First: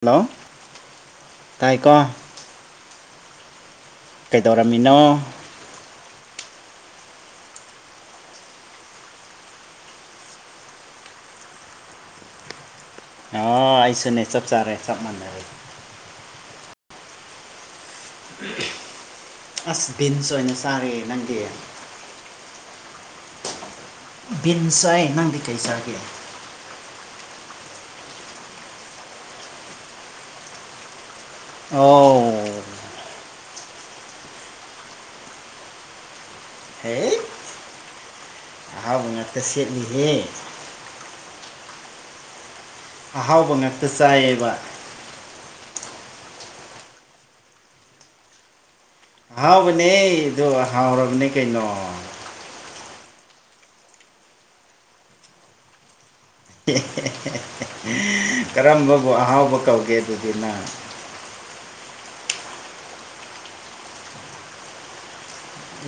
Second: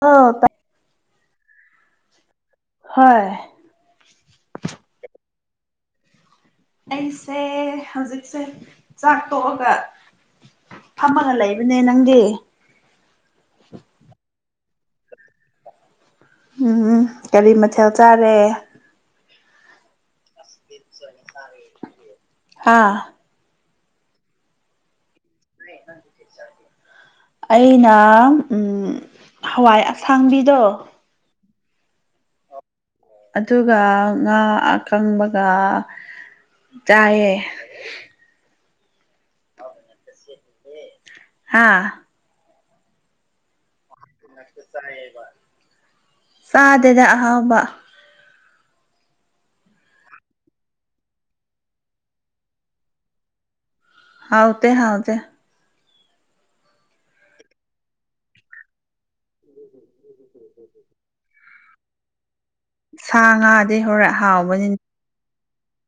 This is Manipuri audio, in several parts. ꯑ ꯍꯜꯂꯣ ꯇꯥꯏꯀꯣ ꯍꯣꯏ ꯀꯩꯗꯧꯔꯝꯃꯤꯅꯣ ꯑꯩꯁꯦ ꯍꯧꯖꯤꯛꯁꯦ ꯆꯥꯛ ꯇꯣꯛꯑꯒ ꯐꯝꯃꯒ ꯂꯩꯕꯅꯦ ꯅꯪꯗꯤ ꯑꯥ ꯑꯩꯁꯨꯅꯦ ꯆꯞ ꯆꯥꯔꯦ ꯆꯞ ꯃꯥꯟꯅꯔꯦ ꯎꯝ ꯀꯔꯤ ꯃꯊꯦꯜ ꯆꯥꯔꯦ ꯑꯁ ꯕꯤꯟꯁ ꯑꯣꯏꯅ ꯆꯥꯔꯦ ꯅꯪꯗꯤ ꯍꯥ ꯕꯤꯟꯁ ꯆꯥꯢ ꯅꯪꯗꯤ ꯀꯩ ꯆꯥꯒꯦ ꯑꯩꯅ ꯍꯋꯥꯏ ꯑꯁꯥꯡꯕꯤꯗꯣ ꯑꯣ ꯑꯗꯨꯒ ꯉꯥ ꯑꯀꯪꯕꯒ ꯆꯥꯏꯌꯦ ꯍꯥꯎꯕ ꯉꯠꯇ ꯁꯦꯠꯂꯤꯍꯦ ꯍꯥꯥ ꯑꯍꯥꯎꯕ ꯉꯥꯛꯇ ꯆꯥꯏꯌꯦꯕ ꯆꯥꯗ‌ꯦꯗ ꯑꯍꯥꯎꯕ꯫ ꯑꯍꯥꯎꯕꯅꯦ ꯗꫭ ꯍꯥꯎꯔꯕꯅꯦ ꯀꯩꯅꯣ꯫ ꯍꯥꯎꯇ‌ꯦ ꯍꯥꯎꯗ‌ꯦ꯫ ꯫ [inaudible] ꯫ [inaudible] ꯀꯔꯝꯕꯕꯨ ꯑꯍꯥꯎꯕ ꯀꯧꯒꯦ ꯑꯗꯨꯗꯤ ꯅꯪ ꯁꯥ ꯉꯥꯗꯩ ꯍꯣꯔ ꯍꯥꯎꯕꯅꯤ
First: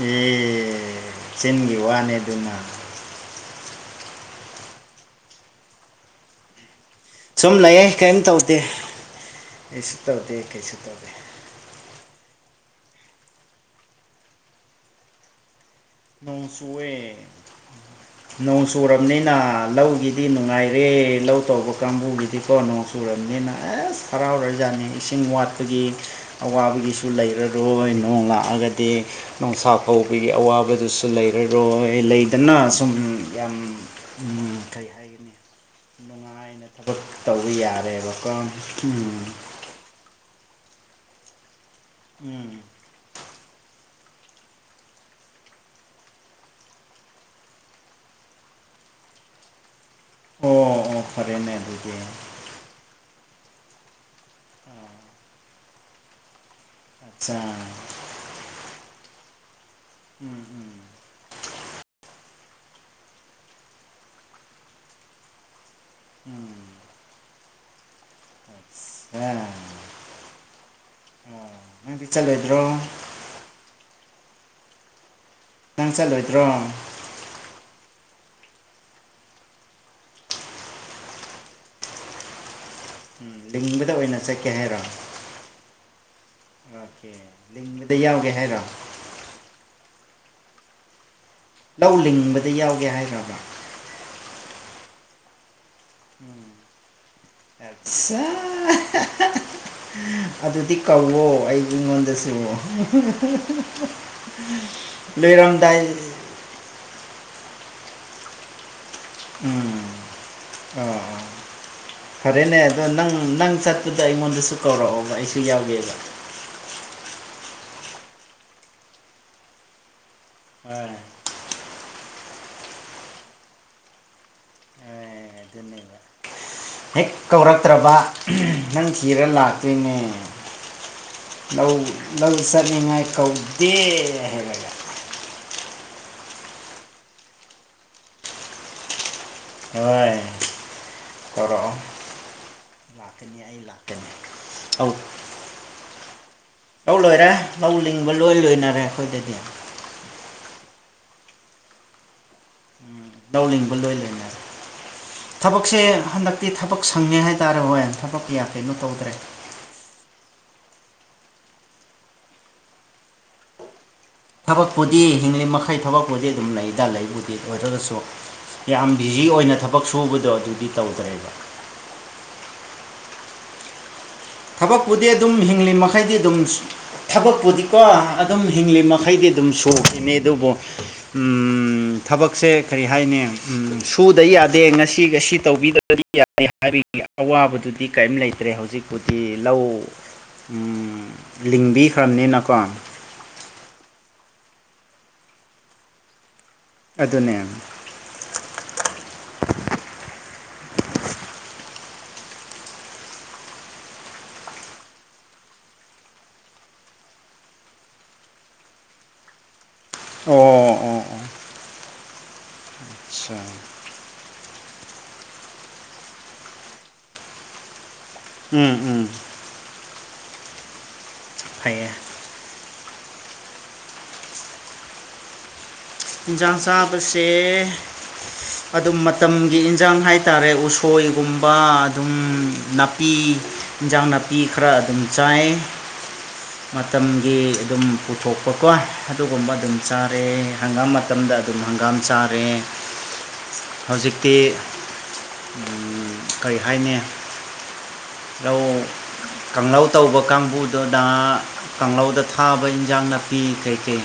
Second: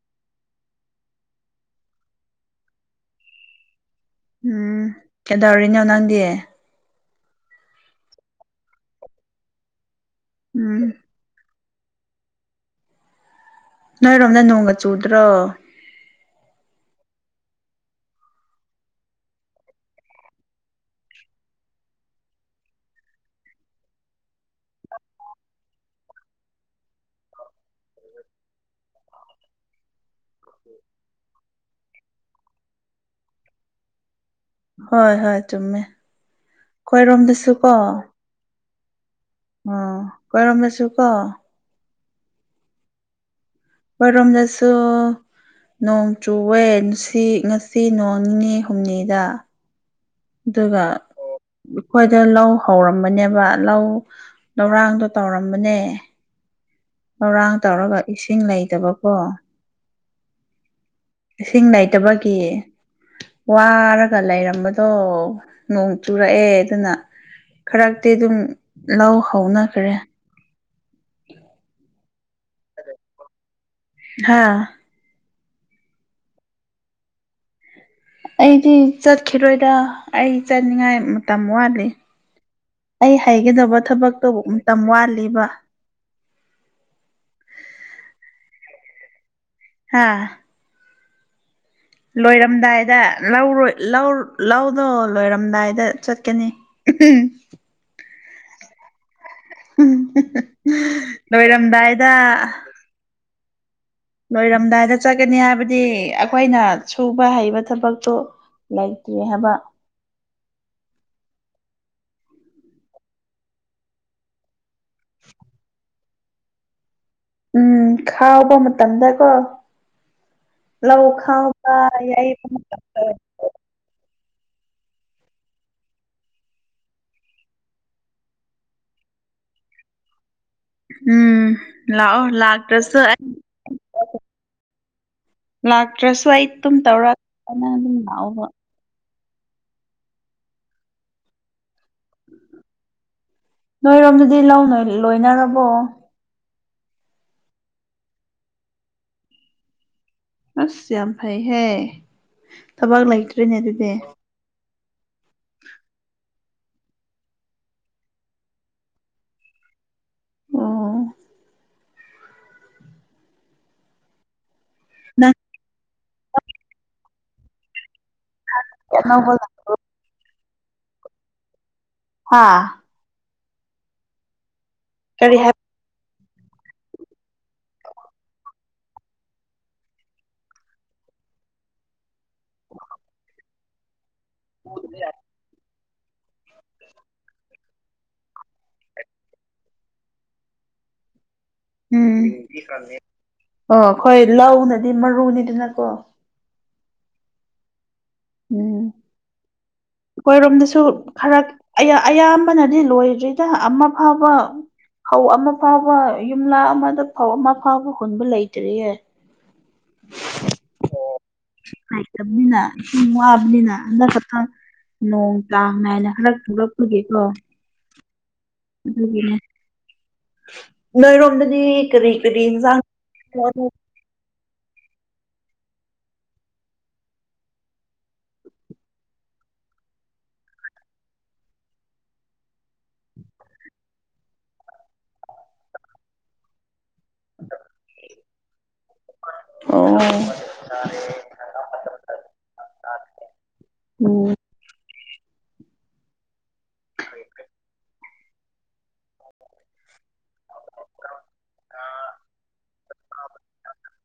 ꯑꯦ ꯆꯤꯟꯒꯤ ꯋꯥꯅꯦ ꯑꯗꯨꯅ ꯎꯝ ꯀꯩꯗꯧꯔꯤꯅꯣ ꯅꯪꯗꯤ ꯁꯨꯝ ꯂꯩꯌꯦ ꯀꯔꯤꯝ ꯇꯧꯗꯦ ꯀꯩꯁꯨ ꯇꯧꯗꯦ ꯀꯩꯁꯨ ꯎꯝ ꯇꯧꯗꯦ ꯅꯣꯏꯔꯣꯝꯗ ꯅꯣꯡꯒ ꯆꯨꯗ꯭ꯔꯣ ꯅꯣꯡ ꯆꯨꯌꯦ [inaudible] ꯅꯣꯡ ꯆꯨꯔꯕꯅꯤꯅ ꯂꯧꯒꯤꯗꯤ ꯅꯨꯡꯉꯥꯏꯔꯦ ꯂꯧ ꯇꯧꯕ ꯀꯥꯡꯕꯨꯒꯤꯗꯤꯀꯣ ꯅꯣꯡ ꯆꯨꯔꯝꯅꯤꯅ ꯑꯁ ꯍꯔꯥꯎꯔꯖꯥꯠꯅꯤ ꯏꯁꯤꯡ ꯋꯥꯠꯄꯒꯤ꯫ ꯑꯋꯥꯕꯒꯤꯁꯨ ꯂꯩꯔꯔꯣꯏ ꯅꯣꯡ ꯂꯥꯛꯑꯒꯗꯤ ꯅꯨꯡꯁꯥ ꯐꯧꯕꯒꯤ ꯑꯋꯥꯕ꯫ ꯑꯗꯨꯁꯨ ꯂꯩꯔꯔꯣꯏ ꯂꯩꯗꯅ ꯁꯨꯝ ꯌꯥꯝ꯫ ꯀꯩ ꯍꯣꯏ ꯍꯥꯏꯒꯅꯤ ꯍꯣꯏ ꯆꯨꯝꯃꯦ ꯅꯨꯡꯉꯥꯏꯅ ꯊꯕꯛ ꯇꯧꯕ ꯑꯩꯈꯣꯏꯔꯣꯝꯗꯁꯨ ꯌꯥꯔꯦꯕ ꯀꫭ꯫ ꯎꯝ ꯀꯣꯏꯔꯝꯃꯁꯨ ꯀꯣ꯫ ꯎꯝ꯫ ꯔꯣꯝꯗꯁꯨ꯫ ꯅꯣꯡ ꯆꯨꯋꯦ ꯅꯁꯤ ꯉꯁꯤ ꯅꯣꯡ ꯅꯤꯅꯤ ꯍꯨꯝꯅꯤꯗ꯫ ꯑꯣ ꯑꯗꯨꯒ ꯑꯣ ꯐꯔꯦꯅꯦ ꯑꯗꯨꯗꯤ ꯑꯈꯣꯏꯗ ꯂꯧ꯫ ꯍꯧꯔꯝꯃꯅꯦꯕ ꯂꯧ ꯂꯧꯔꯥꯡꯗꯣ ꯇꯧꯔꯝꯕꯅꯦ꯫ ꯑꯠꯆꯥ ꯂꯧꯔꯥꯡ ꯇꯧꯔꯒ ꯏꯁꯤꯡ ꯂꯩꯇꯕꯀꯣ꯫ ꯎꯝ ꯎꯝ꯫ ꯏꯁꯤꯡ ꯂꯩꯇꯕꯒꯤ ꯋꯥꯔꯒ ꯂꯩꯔꯝꯕꯗꯣ ꯅꫭꯡ꯫ ꯆꯨꯔꯛꯑꯦ ꯎꯝ ꯑꯗꯨꯅ ꯈꯔꯛꯇꯤ ꯑꯗꯨꯝ ꯂꯧ ꯑꯠꯆꯥ ꯍꯧꯅꯈ꯭ꯔꯦ꯫ ꯑꯣ ꯅꯪꯗꯤ ꯆꯠꯂꯣꯏꯗ꯭ꯔꯣ꯫ ꯍꯥꯥ ꯅꯪ ꯆꯠꯂꯣꯏꯗ꯭ꯔꯣ꯫ ꯑꯩꯗꯤ ꯆꯠꯈꯤꯔꯣꯏꯗ ꯑꯩ ꯆꯠꯅꯤꯡꯉꯥꯏ ꯃꯇꯝ ꯋꯥꯠꯂꯤ ꯑꯩ꯫ ꯎꯝ ꯍꯩꯒꯗꯕ ꯂꯤꯡꯕꯗ ꯑꯣꯏꯅ ꯊꯕꯛꯇꫭ ꯆꯠꯀꯦ ꯍꯥꯏꯔꯣ ꯃꯇꯝ ꯋꯥꯠꯂꯤꯕ꯫ ꯑꯣꯀꯦ ꯂꯤꯡꯕꯗ ꯌꯥꯎꯒꯦ ꯍꯥꯏꯔꯣ꯫ ꯍꯥꯥ꯫ ꯂꯧ ꯂꯤꯡꯕꯗ ꯌꯥꯎꯒꯦ ꯂꯣꯏꯔꯝꯗꯥꯏꯗ ꯍꯥꯏꯔꯕ ꯂꯧꯔꯣꯏ ꯂꯧ ꯂꯧꯗꯣ ꯂꯣꯏꯔꯝꯗꯥꯏꯗ꯫ ꯎꯝ ꯆꯠꯀꯅꯤ ꯑꯆꯥ꯫ ꯑꯗꯨꯗꯤ ꯀꯧꯋꯣ ꯑꯩ ꯂꯣꯏꯔꯝꯗꯥꯏꯗ ꯑꯩꯉꯣꯟꯗꯁꯨ꯫ ꯂꯣꯏꯔꯝꯗꯥꯏꯗ ꯆꯠꯀꯅꯤ ꯍꯥꯏꯕꯗꯤ ꯂꯣꯏꯔꯝꯗꯥꯏ ꯑꯈꯣꯏꯅ ꯁꯨꯕ ꯍꯩꯕ ꯊꯕꯛꯇꫭ꯫ ꯂꯩꯇ꯭ꯔ‌ꯦ꯫ ꯎꯝ ꯑꯣ꯫ ꯐꯔꯦꯅꯦ ꯑꯗꯣ ꯅꯪ ꯅꯪ ꯆꯠꯄꯗ ꯑꯩꯉꯣꯟꯗꯁꯨ ꯀꯧꯔꯛꯑꯣꯕ ꯑꯩꯁꯨ ꯌꯥꯎꯒꯦꯕ꯫ ꯎꯝ ꯈꯥꯎꯕ ꯃꯇꯝꯗꯀꯣ ꯍꯣꯏ ꯂꯧ ꯈꯥꯎ꯫ UNINTELLIGIBLE UNINTELLIGIBLE ꯍꯦꯛ ꯀꯧꯔꯛꯇ꯭ꯔꯕ ꯅꯪ ꯊꯤꯔ ꯂꯥꯛꯇꯣꯏꯅꯦ꯫ ꯎꯝ ꯂꯧ ꯂꯥꯛꯑꯣ ꯂꯧ ꯂꯥꯛꯇ꯭ꯔꯁꯨ ꯆꯠꯅꯤꯉꯥꯏ ꯑꯩ ꯀꯧꯗꯦ ꯍꯥꯏꯔꯒ꯫ ꯂꯥꯛꯇ꯭ꯔꯁꯨ ꯑꯩ ꯑꯗꯨꯝ ꯇꯧꯔ ꯅꯪ ꯑꯗꯨꯝ ꯂꯥꯛꯑꯣꯕ꯫ ꯍꯣꯏ ꯀꯧꯔꯛꯑꫭ ꯂꯥꯛꯀꯅꯤ ꯑꯩ ꯂꯥꯛ꯫ ꯅꯣꯏꯔꯣꯝꯗꯗꯤ ꯂꯧ ꯅꯣꯏ ꯂꯣꯏꯅꯔꯕꯣ ꯂꯧ ꯂꯣꯏꯔꯦ ꯂꯧ ꯂꯤꯡꯕ ꯂꯣꯏ ꯂꯣꯏꯅꯔꯦ ꯑꯩꯈꯣꯏꯗꯗꯤ ꯑꯁ ꯌꯥꯝ ꯐꯩꯍꯦ ꯊꯕꯛ ꯂꯧ ꯂꯩꯇ꯭ꯔꯔꯤꯅꯦ ꯂꯤꯡꯕ ꯑꯗꯨꯗꯤ ꯂꯣꯏ ꯂꯣꯏꯅꯔꯦ ꯊꯕꯛꯁꯦ ꯍꯟꯗꯛꯇꯤ ꯊꯕꯛ ꯁꯪꯉꯦ ꯍꯥꯏꯇꯥꯔꯦ ꯍꯣꯏ ꯊꯕꯛ ꯀꯌꯥ ꯀꯩꯅꯣ ꯇꯧꯗ꯭ꯔꯦ ꯑꯣ ꯊꯕꯛꯄꯨꯗꯤ ꯅꯪ ꯍꯤꯡꯂꯤ ꯃꯈꯩ ꯊꯕꯛꯄꯨꯗꯤ ꯑꯗꯨꯝ ꯂꯩꯗꯥ ꯂꯩꯕꯨꯗꯤ ꯑꯣꯏꯔꯒꯁꯨ ꯌꯥꯝ ꯕꯤꯖꯤ ꯑꯅꯧꯕ ꯑꯣꯏꯅ ꯊꯕꯛ ꯁꯨꯕꯗꯣ ꯑꯗꯨꯗꯤ ꯇꯧꯗ꯭ꯔꯦꯕ ꯍꯥꯥ꯫ ꯊꯕꯛꯄꯨꯗꯤ ꯀꯔꯤ ꯑꯗꯨꯝ ꯍꯥꯏ ꯍꯤꯡꯂꯤ ꯃꯈꯥ꯫ ꯃꯈꯩꯗꯤ ꯑꯗꯨꯝ ꯊꯕꯛꯄꯨꯗꯤꯀꯣ ꯑꯗꯨꯝ ꯍꯤꯡꯂꯤ ꯃꯈꯩꯗꯤ ꯑꯗꯨꯝ ꯁꯨꯈꯤꯅꯤ ꯑꯗꯨꯕꯨ꯫ ꯎꯝ ꯊꯕꯛꯁꯦ ꯀꯔꯤ ꯍꯥꯏꯅꯤ ꯁꯨꯗ ꯌꯥꯗꯦ ꯉꯁꯤꯒꯁꯤ ꯇꯧꯕꯤꯗ꯫ ꯌꯥ ꯍꯥꯏꯕꯒꯤ ꯑꯋꯥꯕꯗꯨꯗꯤ ꯀꯩꯝ ꯂꯩꯇ꯭ꯔꯦ ꯍꯧꯖꯤꯛ꯫ ꯗꯤ ꯂꯧ ꯎꯝ ꯂꯤꯡꯕꯤꯈ꯭ꯔꯝꯅꯤꯅꯀꯣ꯫ ꯑꯣ ꯑꯈꯣꯏ ꯂꯧꯅꯗꯤ ꯃꯔꯨꯅꯤꯗꯅꯀꯣ꯫ ꯑꯗꯨꯅꯦ ꯎꯝ ꯑꯩꯈꯣꯏꯔꯣꯝꯗꯁꯨ ꯈꯔ ꯑꯌꯥꯝꯕꯅꯗꯤ ꯂꯣꯏꯗ꯭ꯔꯤꯗ ꯑꯃ ꯐꯥꯎꯕ ꯐꯧ ꯑꯃ ꯐꯥꯎꯕ ꯌꯨꯝꯂꯥ ꯑꯃꯗ ꯐꯧ ꯑꯃ ꯐꯥꯎꯕ ꯍꯨꯟꯕ ꯂꯩꯇ꯭ꯔꯤꯌꯦ ꯑꯣ ꯑꯣ ꯑꯣ ꯍꯥꯏ ꯇꯕꯂꯤꯅꯕꯂꯤꯅ ꯑꯗꯨ ꯑꯠꯆꯥ ꯋꯥꯕꯅꯤꯅ ꯑꯟꯗꯥꯛ ꯀꯊ ꯅꯣꯡ ꯀꯥꯡꯅꯥ ꯍꯥꯏꯅ ꯍꯗꯛ ꯊꯣꯛꯂꯛꯄꯒꯦꯀꯣ ꯎꯝ ꯎꯝ ꯑꯗꯨꯒꯤꯅꯦ ꯅꯣꯏꯔꯣꯝꯗꯗꯤ ꯐꯩꯌꯦ ꯀꯔꯤ ꯀꯔꯤ ꯌꯦꯟꯁꯥꯡ UNINTELLIGIBLE ꯏꯟꯖꯥꯟ ꯆꯕꯁꯦ ꯑꯗꯨꯝ ꯃꯇꯝꯒꯤ ꯏꯟꯁꯥꯡ ꯍꯥꯏꯇꯥꯔꯦ ꯎꯁꯣꯏꯒꯨꯝꯕ ꯑꯗꯨꯝ ꯅꯥꯄꯤ ꯏꯟꯖꯥꯡ ꯅꯥꯄꯤ ꯈꯔ ꯑꯗꯨꯝ ꯆꯥꯏ INAUDIBLE ꯃꯇꯝꯒꯤ ꯑꯗꯨꯝ ꯄꯨꯊꯣꯛꯄꯀꯣ ꯑꯗꯨꯒꯨꯝꯕ ꯑꯗꯨꯝ ꯑꯣ ꯆꯥꯔꯦ ꯍꯪꯒꯥꯝ ꯃꯇꯝꯗ ꯑꯗꯨꯝ ꯍꯪꯒꯥꯝ ꯆꯥꯔꯦ ꯎꯝ ꯍꯧꯖꯤꯛꯇꯤ ꯀꯔꯤ ꯍꯥꯏꯅꯤ ꯂꯧ ꯀꯥꯡꯧ ꯇꯧꯕ ꯀꯥꯡꯕꯨꯗꯨꯣ ꯅꯍ ꯀꯥꯡꯧꯗ ꯊꯥꯕ ꯏꯟꯖꯥꯡ ꯅꯥꯄꯤ ꯀꯩ ꯀꯩ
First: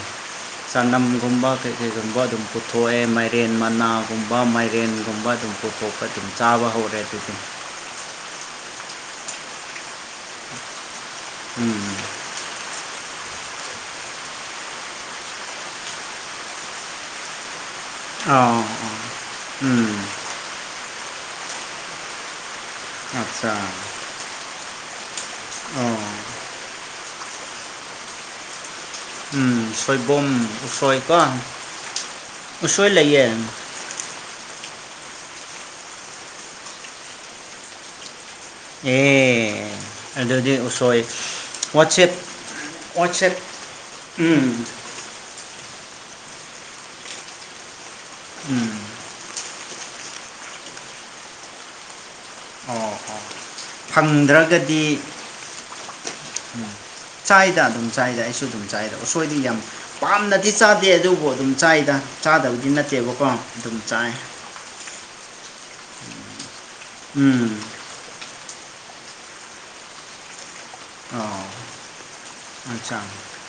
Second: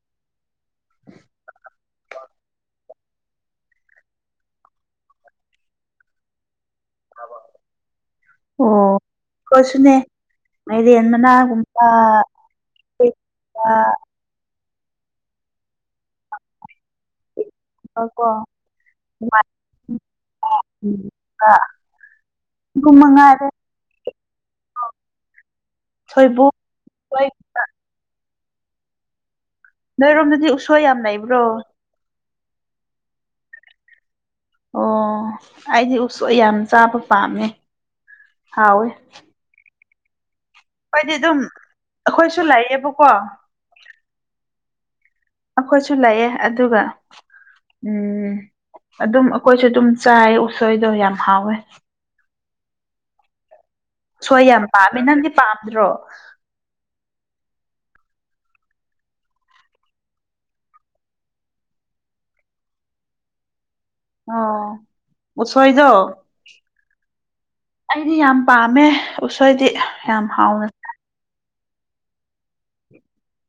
ꯆꯅꯝ ꯨ ꯀꯩ ꯀꯩꯒꯨꯝꯕ ꯑꯗꯨꯝ ꯄꯨꯊꯣꯛꯑꯦ ꯃꯥꯏꯔꯦꯟ ꯃꯅꯥꯒꯨꯝꯕ ꯃꯥꯏꯔꯦꯟꯒꯨꯝꯕ ꯑꯗꯨꯝ ꯑ ꯈꯣꯠꯄ ꯑꯗꯨꯝ ꯆꯥꯕ ꯍꯧꯔꯦ ꯑꯗꯨꯗꯤ ꯑꯣ ꯑꯈꯣꯏꯁꯨꯅꯦ ꯃꯥꯏꯔꯦꯟ ꯃꯅꯥ ꯎꯝ ꯒꯨꯝꯕ UNINTELLIGIBLE ꯑ ꯀꯣ ꯎꯝ ꯑ UNINTELLIGIBLE ꯑꯆꯥ ꯑꯣ ꯁꯣꯏꯕꯨꯝ ꯍꯣꯏ UNINTELLIGIBLE ꯎꯝ ꯁꯣꯏꯕꯨꯝ ꯅꯣꯏꯔꯣꯝꯗꯗꯤ ꯎꯁꯣꯏ ꯌꯥꯝ ꯎꯁꯣꯏꯀꯣ ꯂꯩꯕ꯭ꯔꯣ ꯎꯁꯣꯏ ꯂꯩꯌꯦ ꯑꯣ ꯑꯩꯗꯤ ꯎꯁ ꯌꯥꯝ ꯆꯥꯕ ꯄꯥꯝꯃꯦ ꯍꯥꯎꯋꯦ ꯑꯦ ꯑꯗꯨꯗꯤ ꯍꯣꯏ ꯑꯩꯈꯣꯏꯗꯤ ꯑꯗꯨꯝ ꯋꯥꯠꯁꯦꯞ ꯑꯩꯈꯣꯏꯁꯨ ꯂꯩꯌꯦꯕꯀꯣ ꯋꯥꯠꯁꯦꯞ ꯎꯝ ꯑꯩꯈꯣꯏꯁꯨ ꯂꯩꯌꯦ ꯑꯗꯨꯒ ꯎꯝ ꯎꯝ ꯑꯗꯨꯝ ꯑꯩꯈꯣꯏꯁꯨ ꯑꯗꯨꯝ ꯆꯥꯏ ꯎꯁꯣꯏꯗꯣ ꯌꯥꯝ ꯍꯥꯎꯋꯦ ꯑꯣ ꯍꯣ ꯎꯁꯣꯏ ꯌꯥꯝ ꯄꯥꯝꯃꯦ ꯅꯪꯗꯤ ꯄꯥꯝꯗ꯭ꯔꯣ ꯎꯝ ꯆꯥꯏꯗ ꯑꯗꯨꯝ ꯆꯥꯏꯗ ꯑꯩꯁꯨ ꯑꯗꯨꯝ ꯆꯥꯏꯗ ꯎꯁꯣꯏꯗꯤ ꯌꯥꯝ ꯄꯥꯝꯅꯗꯤ ꯆꯥꯗꯦ ꯑꯗꯨꯕꯨ ꯑꯗꯨꯝ ꯆꯥꯏꯗ ꯆꯥꯗꯕꯗꯤ ꯅꯠꯇꯦꯕꯀꯣ ꯑꯗꯨꯝ ꯆꯥꯏ ꯎꯁꯣꯏꯗꫭ ꯎꯝ ꯑꯩꯗꯤ ꯌꯥꯝ ꯄꯥꯝꯃꯦ ꯎꯁꯣꯏꯗꯤ ꯌꯥꯝ ꯍꯥꯎꯅ ꯑꯣ ꯑꯆꯥꯆꯥ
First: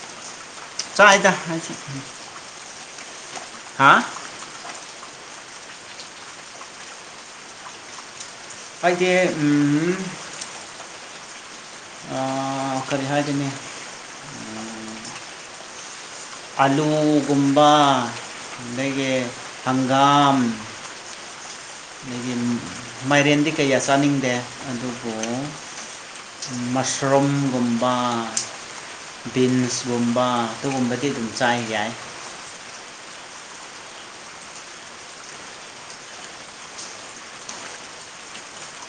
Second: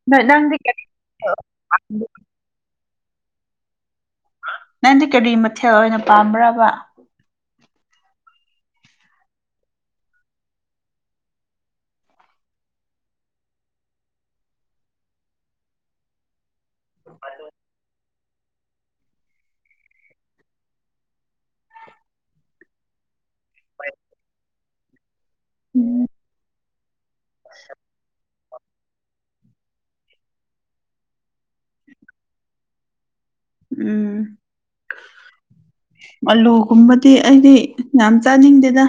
ꯅ ꯅꯪꯗꯤ ꯀꯔꯤ ꯆꯥꯏꯗ ꯑꯩꯁꯨ ꯍꯥ ꯅꯪꯗꯤ ꯀꯔꯤ ꯃꯊꯦꯜ ꯑꯣꯏꯅ ꯄꯥꯝꯕ꯭ꯔꯕ ꯑꯩꯗꯤ ꯑꯥꯝ ꯑꯥ ꯀꯔꯤ ꯍꯥꯏꯗꯨꯅꯤ ꯑꯂꯨꯒꯨꯝꯕ ꯑꯗꯒꯤ ꯍꯪꯒꯥꯝ ꯑꯗꯒꯤ ꯃꯥꯏꯔꯦꯟꯗꯤ ꯀꯩꯌꯥ ꯆꯥꯅꯤꯡꯗꯦ ꯑꯗꯨꯕꯨ ꯎꯝ ꯃꯁꯔꯨꯝꯒꯨꯝꯕ ꯕꯤꯟꯁꯒꯨꯝꯕ ꯑꯗꯨꯒꯨꯝꯕꯗꯤ ꯑꯗꯨꯝ ꯆꯥꯏ ꯌꯥꯏ ꯎꯝ ꯑꯂꯨꯒꯨꯝꯕꯗꯤ ꯑꯩꯗꯤ ꯌꯥꯝ ꯆꯥꯅꯤꯡꯗꯦꯗ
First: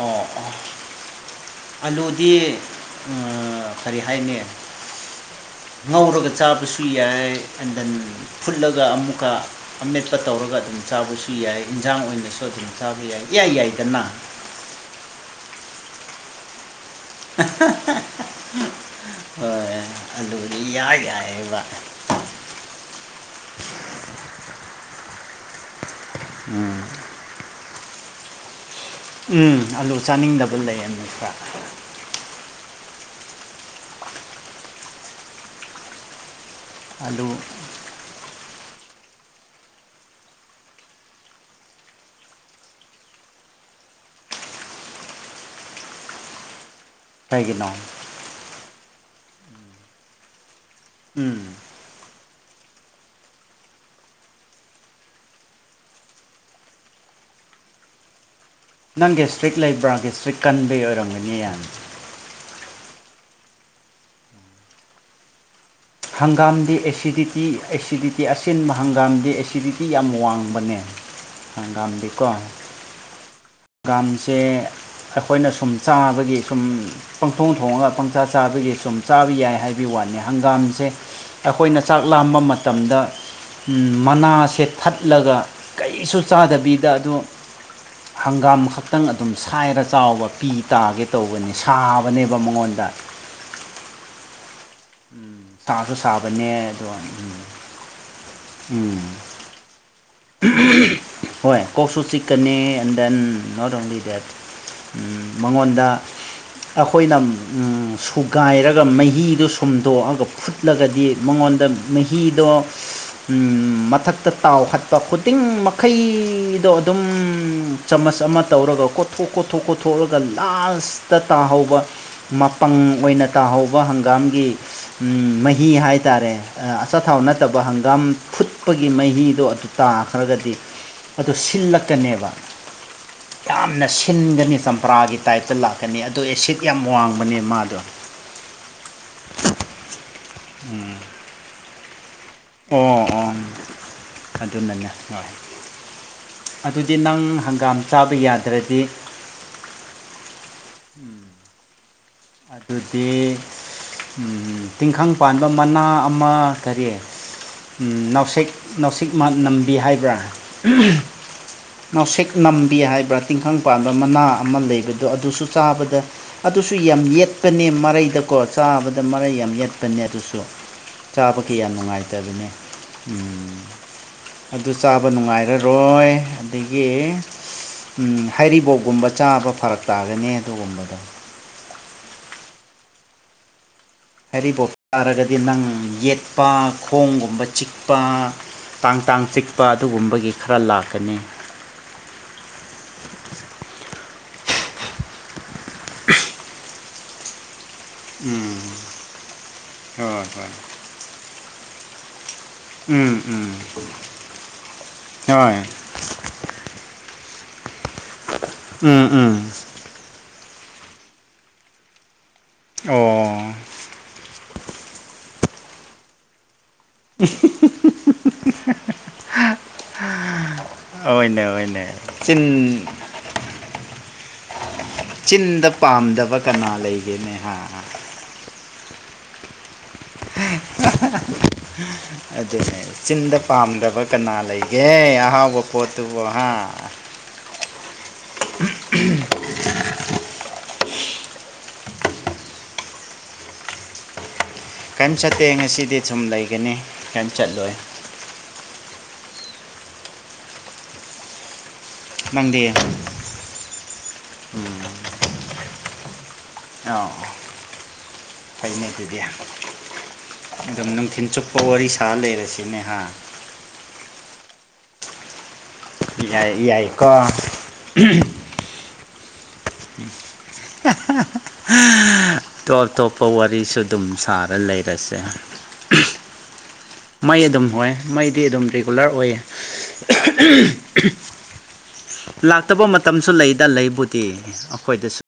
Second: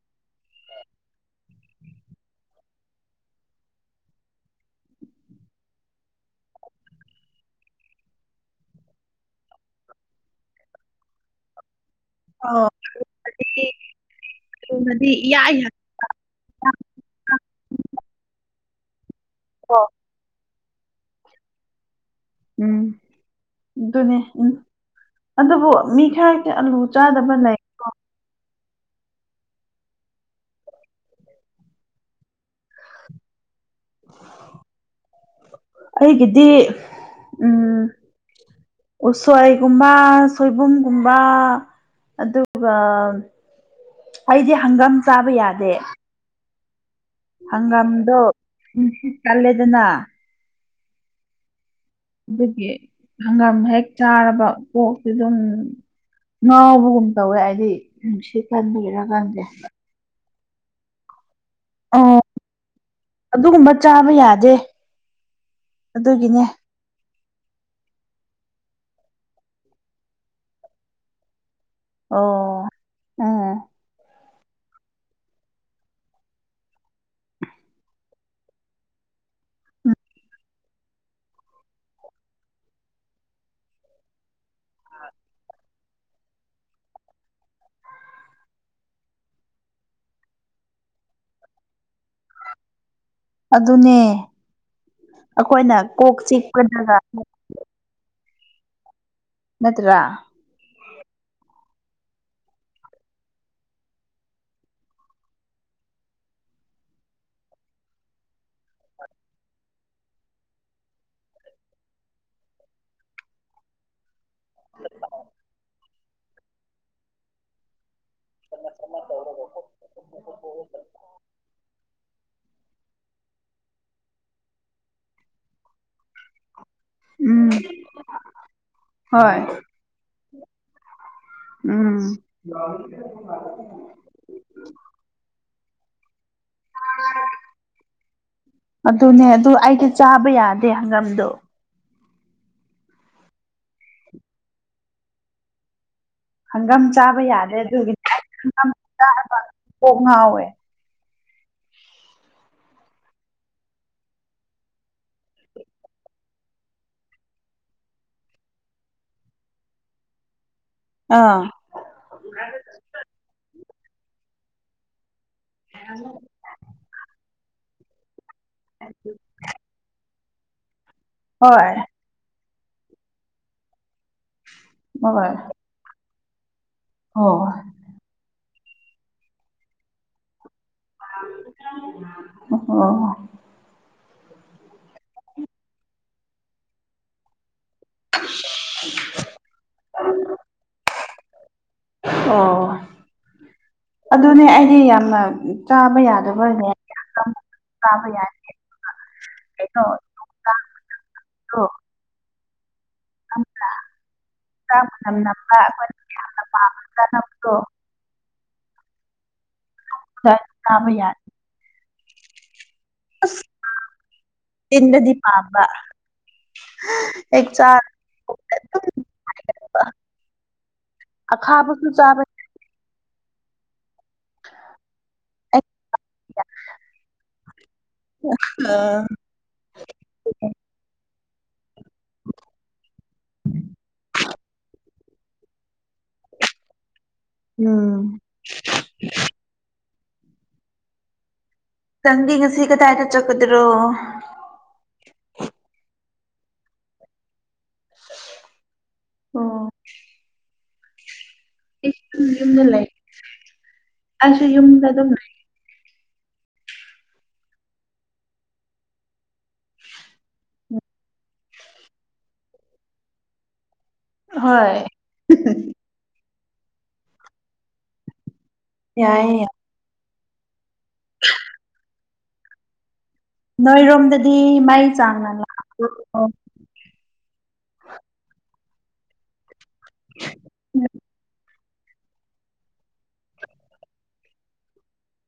ꯑꯣ ꯑꯂꯨꯗꯤ ꯀꯔꯤ ꯍꯥꯏꯅꯤ ꯉꯧꯔꯒ ꯆꯥꯕꯁꯨ ꯌꯥꯏ ꯑꯦꯟ ꯗꯦꯟ ꯐꯨꯠꯂꯒ ꯑꯃꯨꯛꯀ ꯑꯃꯦꯠꯄ ꯇꯧꯔꯒ ꯑꯗꯨꯝ ꯆꯥꯕꯁꯨ ꯌꯥꯏ ꯏꯟꯖꯥꯡ ꯑꯣꯏꯅ ꯑꯣ ꯁꯣꯏꯗꯅ ꯆꯥꯕ ꯌꯥꯏ ꯌꯥꯏ ꯌꯥꯏꯗꯅꯥ ꯊꫭꯡꯑꯗꯤ ꯌꯥ ꯌꯥꯏ ꯌꯥꯗ꯭ꯔꯣ ꯍꯣꯏ ꯑꯗꯨꯕꯨꯗꯤ ꯌꯥꯏ ꯌꯥꯏꯑꯕ ꯎꯝ ꯑꯗꯨꯅꯦ ꯎ ꯑꯗꯨꯕꯨ ꯃꯤ ꯈꯔꯗꯤ ꯎꯝ ꯑꯂꯨ ꯆꯥꯗ ꯑꯃ ꯂꯩ ꯎꯝ ꯑꯂꯨ ꯆꯥꯅꯤꯡꯗꯕ ꯂꯩꯌꯦ ꯅꯠꯇ꯭ꯔꯥ ꯑꯩꯒꯤꯗꯤ ꯑꯗꯨ ꯎꯝ ꯎꯁꯣꯏꯒꯨꯝꯕ ꯁꯣꯏꯕꯨꯝꯒꯨꯝꯕ ꯑꯗꯨꯒ ꯑꯩꯗꯤ ꯍꯪꯒꯥꯝ ꯆꯥꯕ ꯌꯥꯗꯦ ꯀꯩꯒꯤꯅꯣ ꯍꯪꯒꯥꯝꯗꯣ ꯆꯂꯦꯗꯅ ꯎꯝ ꯑꯗꯨꯒꯤ ꯍꯪꯒꯥꯝ ꯍꯦꯛ ꯆꯥꯔꯕ ꯀꯣꯛꯁꯤ ꯑꯗꯨꯝ ꯉꯥꯎꯕꯒꯨꯝ ꯇꯧꯋꯦ ꯍꯥꯏꯗꯤ ꯅꯨꯡ ꯁꯤ ꯀꯟꯕꯤꯔꯥ ꯀꯟꯗ꯭ꯔꯦ ꯕ ꯗꯤꯁ꯭ꯔꯤꯛ [inaudible] ꯀꯟꯕꯩ ꯑꯣꯏꯔꯝꯒꯅꯤ ꯌꯥꯝꯅ ꯑꯣ ꯑꯗꯨꯒꯨꯝꯕ ꯆꯥꯕ ꯌꯥꯗꯦ ꯑꯗꯨꯒꯤꯅꯦ ꯍꯪꯒꯥꯝꯗꯤ ꯑꯦꯁꯤꯗꯤꯠ ꯇꯤ ꯑꯦꯁꯤꯗꯤꯇꯤ ꯑꯁꯤꯟꯕ ꯍꯪꯒꯥꯝꯗꯤꯦ ꯑꯦꯁꯤꯗꯤꯇꯤ ꯌꯥꯝ ꯋꯥꯡꯕꯅꯦ ꯍꯪꯒꯝꯗꯤꯀꯣ ꯑꯣ ꯎꯝ ꯍꯪꯒꯝꯁꯦ ꯑꯩꯈꯣꯏꯅ ꯁꯨꯝ ꯆꯥꯕꯒꯤ ꯁꯨꯝ ꯄꯪꯊꯣꯡ ꯊꯣꯡꯉꯒ ꯄꯪꯆꯥ ꯆꯥꯕꯒꯤ ꯁꯨꯝ ꯆꯥꯕ ꯌꯥꯏ ꯍꯥꯏꯕꯒꯤ ꯋꯥꯅꯤ ꯍꯪꯒꯥꯝ ꯁꯦ ꯑꯩꯈꯣꯏꯅ ꯆꯥꯛ ꯂꯥꯝꯕ ꯃꯇꯝꯗ ꯃꯅꯥꯁꯦ ꯊꯠꯂꯒ ꯀꯩꯁꯨ ꯆꯥꯗꯕꯤꯗ ꯑꯗꯨ [inaudible] ꯍꯪꯒꯥꯝ ꯈꯛꯇꯪ ꯑꯗꯨꯝ ꯁꯥꯏꯔ ꯆꯥꯎꯕ ꯄꯤ ꯇꯥꯒꯦ ꯇꯧꯕꯅꯦ ꯁꯥꯕꯅꯦꯕ ꯃꯉꯣꯟꯗ ꯑꯗꯨꯅꯦ ꯑꯩꯈꯣꯏꯅ ꯁꯥꯁꯨ ꯀꯣꯛ ꯁꯥꯕꯅꯦ ꯑꯗꯣ ꯆꯤꯛꯄꯗꯒ ꯎꯝ ꯅꯠꯇ꯭ꯔꯥ ꯍꯣꯏ ꯀꯣꯛꯁꯨ ꯆꯤꯛꯀꯅꯤ and then not only that ꯃꯉꯣꯟꯗ ꯑꯩꯈꯣꯏꯅ ꯁꯨꯒꯥꯏꯔꯒ ꯃꯍꯤꯗꯨ ꯁꯨꯝꯗꯣꯛꯑꯒ ꯐꯨꯠ ꯐꯨꯠꯂꯒꯗꯤ ꯃꯉꯣꯟꯗ ꯃꯍꯤꯗꯣ ꯃꯊꯛꯇ ꯇꯥꯎ ꯍꯠ ꯀꯣ ꯈꯨꯗꯤꯡ ꯃꯈꯩꯗꯣ ꯑꯗꯨꯝ ꯆꯥꯃꯁ ꯑꯃ ꯇꯧꯔꯒ ꯀꯣꯠꯊꯣꯛ ꯀꯣꯠꯊꯣꯛ ꯈꯣꯠꯊꯣꯛꯂꯒ ꯂꯥꯁꯇ ꯇꯥꯍꯧꯕ ꯃꯄꯪ ꯑꯣꯏꯅ ꯇꯥꯍꯧꯕ ꯍꯪꯒꯥꯝꯒꯤ ꯃꯍꯤ ꯍꯥꯏꯇꯥꯔꯦ ꯑꯆꯥꯊꯥꯎ ꯎꯝ ꯅꯠꯇꯕ ꯍꯪꯒꯥꯝ ꯐꯨꯠꯄꯒꯤ ꯍꯣꯏ ꯃꯍꯤꯗꯣ ꯑꯗꯨ ꯄꯈ꯭ꯔꯒꯗꯤ ꯑꯗꯨ ꯎꯝ ꯁꯤꯜꯂꯛꯀꯅꯦꯕ ꯌꯥꯝꯅ ꯁꯤꯟꯒꯅꯤ ꯆꯝꯄ꯭ꯔꯥꯒꯤ ꯇꯥꯏꯞꯇ ꯂꯥꯛꯀꯅꯤ ꯑꯗꯣ ꯑꯦꯁꯤꯠ ꯌꯥꯝ ꯋꯥꯡꯕꯅꯦ ꯃꯥꯗꯣ ꯑꯗꯨꯅꯦ ꯑꯗꯨ ꯑꯩꯗꯤ ꯆꯥꯕ ꯌꯥꯗꯦ ꯍꯪꯒꯥꯝꯗꯣ ꯑꯣ ꯑꯣ ꯑꯗꯨꯅꯅꯦ ꯍꯣꯏ ꯍꯪꯒꯥꯝ ꯑꯗꯨꯗꯤ ꯆꯥꯕ ꯅꯪ ꯌꯥꯗꯦ ꯍꯪꯒꯥꯝ ꯑꯗꯨꯒꯤ ꯆꯥꯕ ꯍꯪꯒꯥꯝ ꯌꯥꯗ꯭ꯔꯗꯤ ꯆꯥꯔꯕ ꯀꯣꯛ ꯉꯥꯎꯋꯦ ꯎꯝ ꯑꯗꯨꯗꯤ ꯇꯤꯡꯈꯪ ꯄꯥꯟꯕ ꯃꯅꯥ ꯑꯃ ꯀꯔꯤ ꯅꯥꯎꯁꯦꯛ ꯅꯥꯎꯁꯦꯛ ꯅꯝꯕꯤ ꯍꯥꯏꯕ꯭ꯔꯥ ꯑꯥ ꯅꯥꯎꯁꯦꯛ ꯅꯝꯕꯤ ꯍꯥꯏꯕ꯭ꯔꯥ ꯇꯤꯡꯈꯪ ꯄꯥꯟꯕꯤ ꯃꯅꯥ ꯑꯃ ꯂꯩꯕꯗꯣ ꯑꯗꯨꯁꯨ ꯆꯥꯕꯗ ꯑꯗꯨꯁꯨ ꯌꯥꯝ ꯌꯦꯠꯄꯅꯦ ꯃꯔꯩꯗꯀꯣ ꯆꯥꯕꯗ ꯃꯔꯩ ꯌꯥꯝ ꯌꯦꯠꯄꯅꯦ ꯑꯗꯨꯁꯨ ꯆꯥꯕ ꯌꯥꯝ ꯍꯣꯏ ꯅꯨꯡꯉꯥꯏꯇꯕꯅꯦ ꯎꯝ ꯑꯗꯨ ꯆꯥꯕ ꯍꯣꯏ ꯅꯨꯡꯉꯥꯏꯔꯥꯔꯣꯢ ꯍꯣꯏ ꯑꯗꯒꯤ ꯑꯣ ꯍꯩꯔꯤꯕꯣꯞꯀꯨꯝꯕ ꯆꯥꯕ ꯐꯔꯛ ꯇꯥꯒꯅꯤ ꯑꯗꯨꯒꯨꯝꯕꯗꯣ ꯑꯣ ꯍꯥꯏꯔꯤꯕꯣꯞ ꯇꯥꯔꯒꯗꯤ ꯅꯪ ꯌꯦꯠꯄ ꯈꯣꯡꯒꯨꯝꯕ ꯆꯤꯛ ꯇꯥꯡ ꯇꯥꯡ ꯆꯤꯛꯄ ꯑꯗꯨꯒꯨꯝꯕꯒꯤ ꯈꯔ ꯂꯥꯛꯀꯅꯤ ꯑꯣ ꯑꯗꯨꯅꯦ ꯑꯩꯗꯤ ꯌꯥꯝꯅ ꯆꯥꯕ ꯌꯥꯗꯕꯅꯦ ꯇꯥꯕ ꯌꯥꯔꯦ ꯎꯝ ꯑꯗꯨꯒ ꯀꯩꯅꯣ ꯍꯣꯏ ꯇꯥ [unintelligible] ꯎꯝ ꯎꯝ ꯝꯕ ꯅꯗꯨ [inaudible] ꯎꯝ ꯎꯝ ꯈꯔꯥ ꯆꯥꯕꯥ ꯌꯥꯏ ꯑꯣ ꯐꯩꯅꯗꯤ ꯄꯥꯝꯕ ꯑꯦ ꯆ [inaudible] ꯍꯣꯏꯅꯦ ꯍꯣꯢꯅꯦ ꯆꯥꯕ ꯆꯤꯟ ꯆꯤꯟꯗ ꯄꯥꯝꯗꯕ ꯀꯅꯥ ꯂꯩꯒꯦꯅꯦ ꯍꯥ ꯑꯍꯥ ꯑꯗꯨꯅꯦ ꯆꯤꯟꯗ ꯄꯥꯝꯗꯕ ꯀꯅꯥ ꯂꯩ ꯌꯦ ꯑꯥꯍꯥꯎꯕ ꯄꯣꯠꯇꯨꯕꯨ ꯍꯥꯥ ꯎꯝ ꯇꯪꯒ ꯉꯥꯁꯤ ꯒꯗꯥꯏꯗꯥ ꯆꯠꯀꯗ꯭ꯔꯣ ꯀꯏꯝ ꯆꯠꯇꯦ ꯉꯁꯤꯗꯤ ꯁꯨꯝ ꯂꯩꯒꯅꯤ ꯀꯏꯝ ꯆꯠꯂꯣꯏ ꯑꯣ ꯑꯩꯁꯨ ꯅꯪꯗꯤ ꯌꯨꯝꯗ ꯂꯩ ꯑꯩꯁꯨ ꯎꯝ ꯌꯨꯝꯗ ꯑ ꯑꯗꯨꯝ ꯂꯩ ꯑꯣ ꯐꯩꯅꯦ ꯑꯗꯨꯗꯤ ꯗꯨꯝ ꯅꯨꯡꯊꯤꯟ ꯆꯨꯞꯄ ꯋꯥꯔꯤ ꯁꯥ ꯂꯩꯔꯁꯤꯅꯦꯍꯥ ꯍꯣꯏ [inaudible] ꯌꯥꯏ ꯌꯥꯏꯀꯣ ꯌꯥꯏꯌꯦ ꯍꯥꯥ ꯇꯣꯞ ꯇꯣꯞꯄ ꯋꯥꯔꯤꯁꯨ ꯑꯗꯨꯝ ꯅꯣꯏꯔꯣꯝꯗꯗꯤ ꯁꯥꯔ ꯃꯩ ꯂꯩꯔꯁꯦ ꯆꯥꯡꯅ ꯂꯥꯛꯄ꯭ꯔꯣ ꯃꯩ ꯑꯗꯨꯝ ꯅꯨꯉꯥꯏ ꯃꯩꯗꯤ ꯑꯗꯨꯝ ꯔꯤꯒꯨꯂꯔ ꯑꯣꯏꯌꯦ [unintelligible] ꯂꯥꯛꯇꯕ ꯃꯇꯝꯁꯨ ꯂꯩꯗ ꯂꯩꯕꯨꯗꯤ ꯑꯩꯈꯣꯏꯗꯁꯨ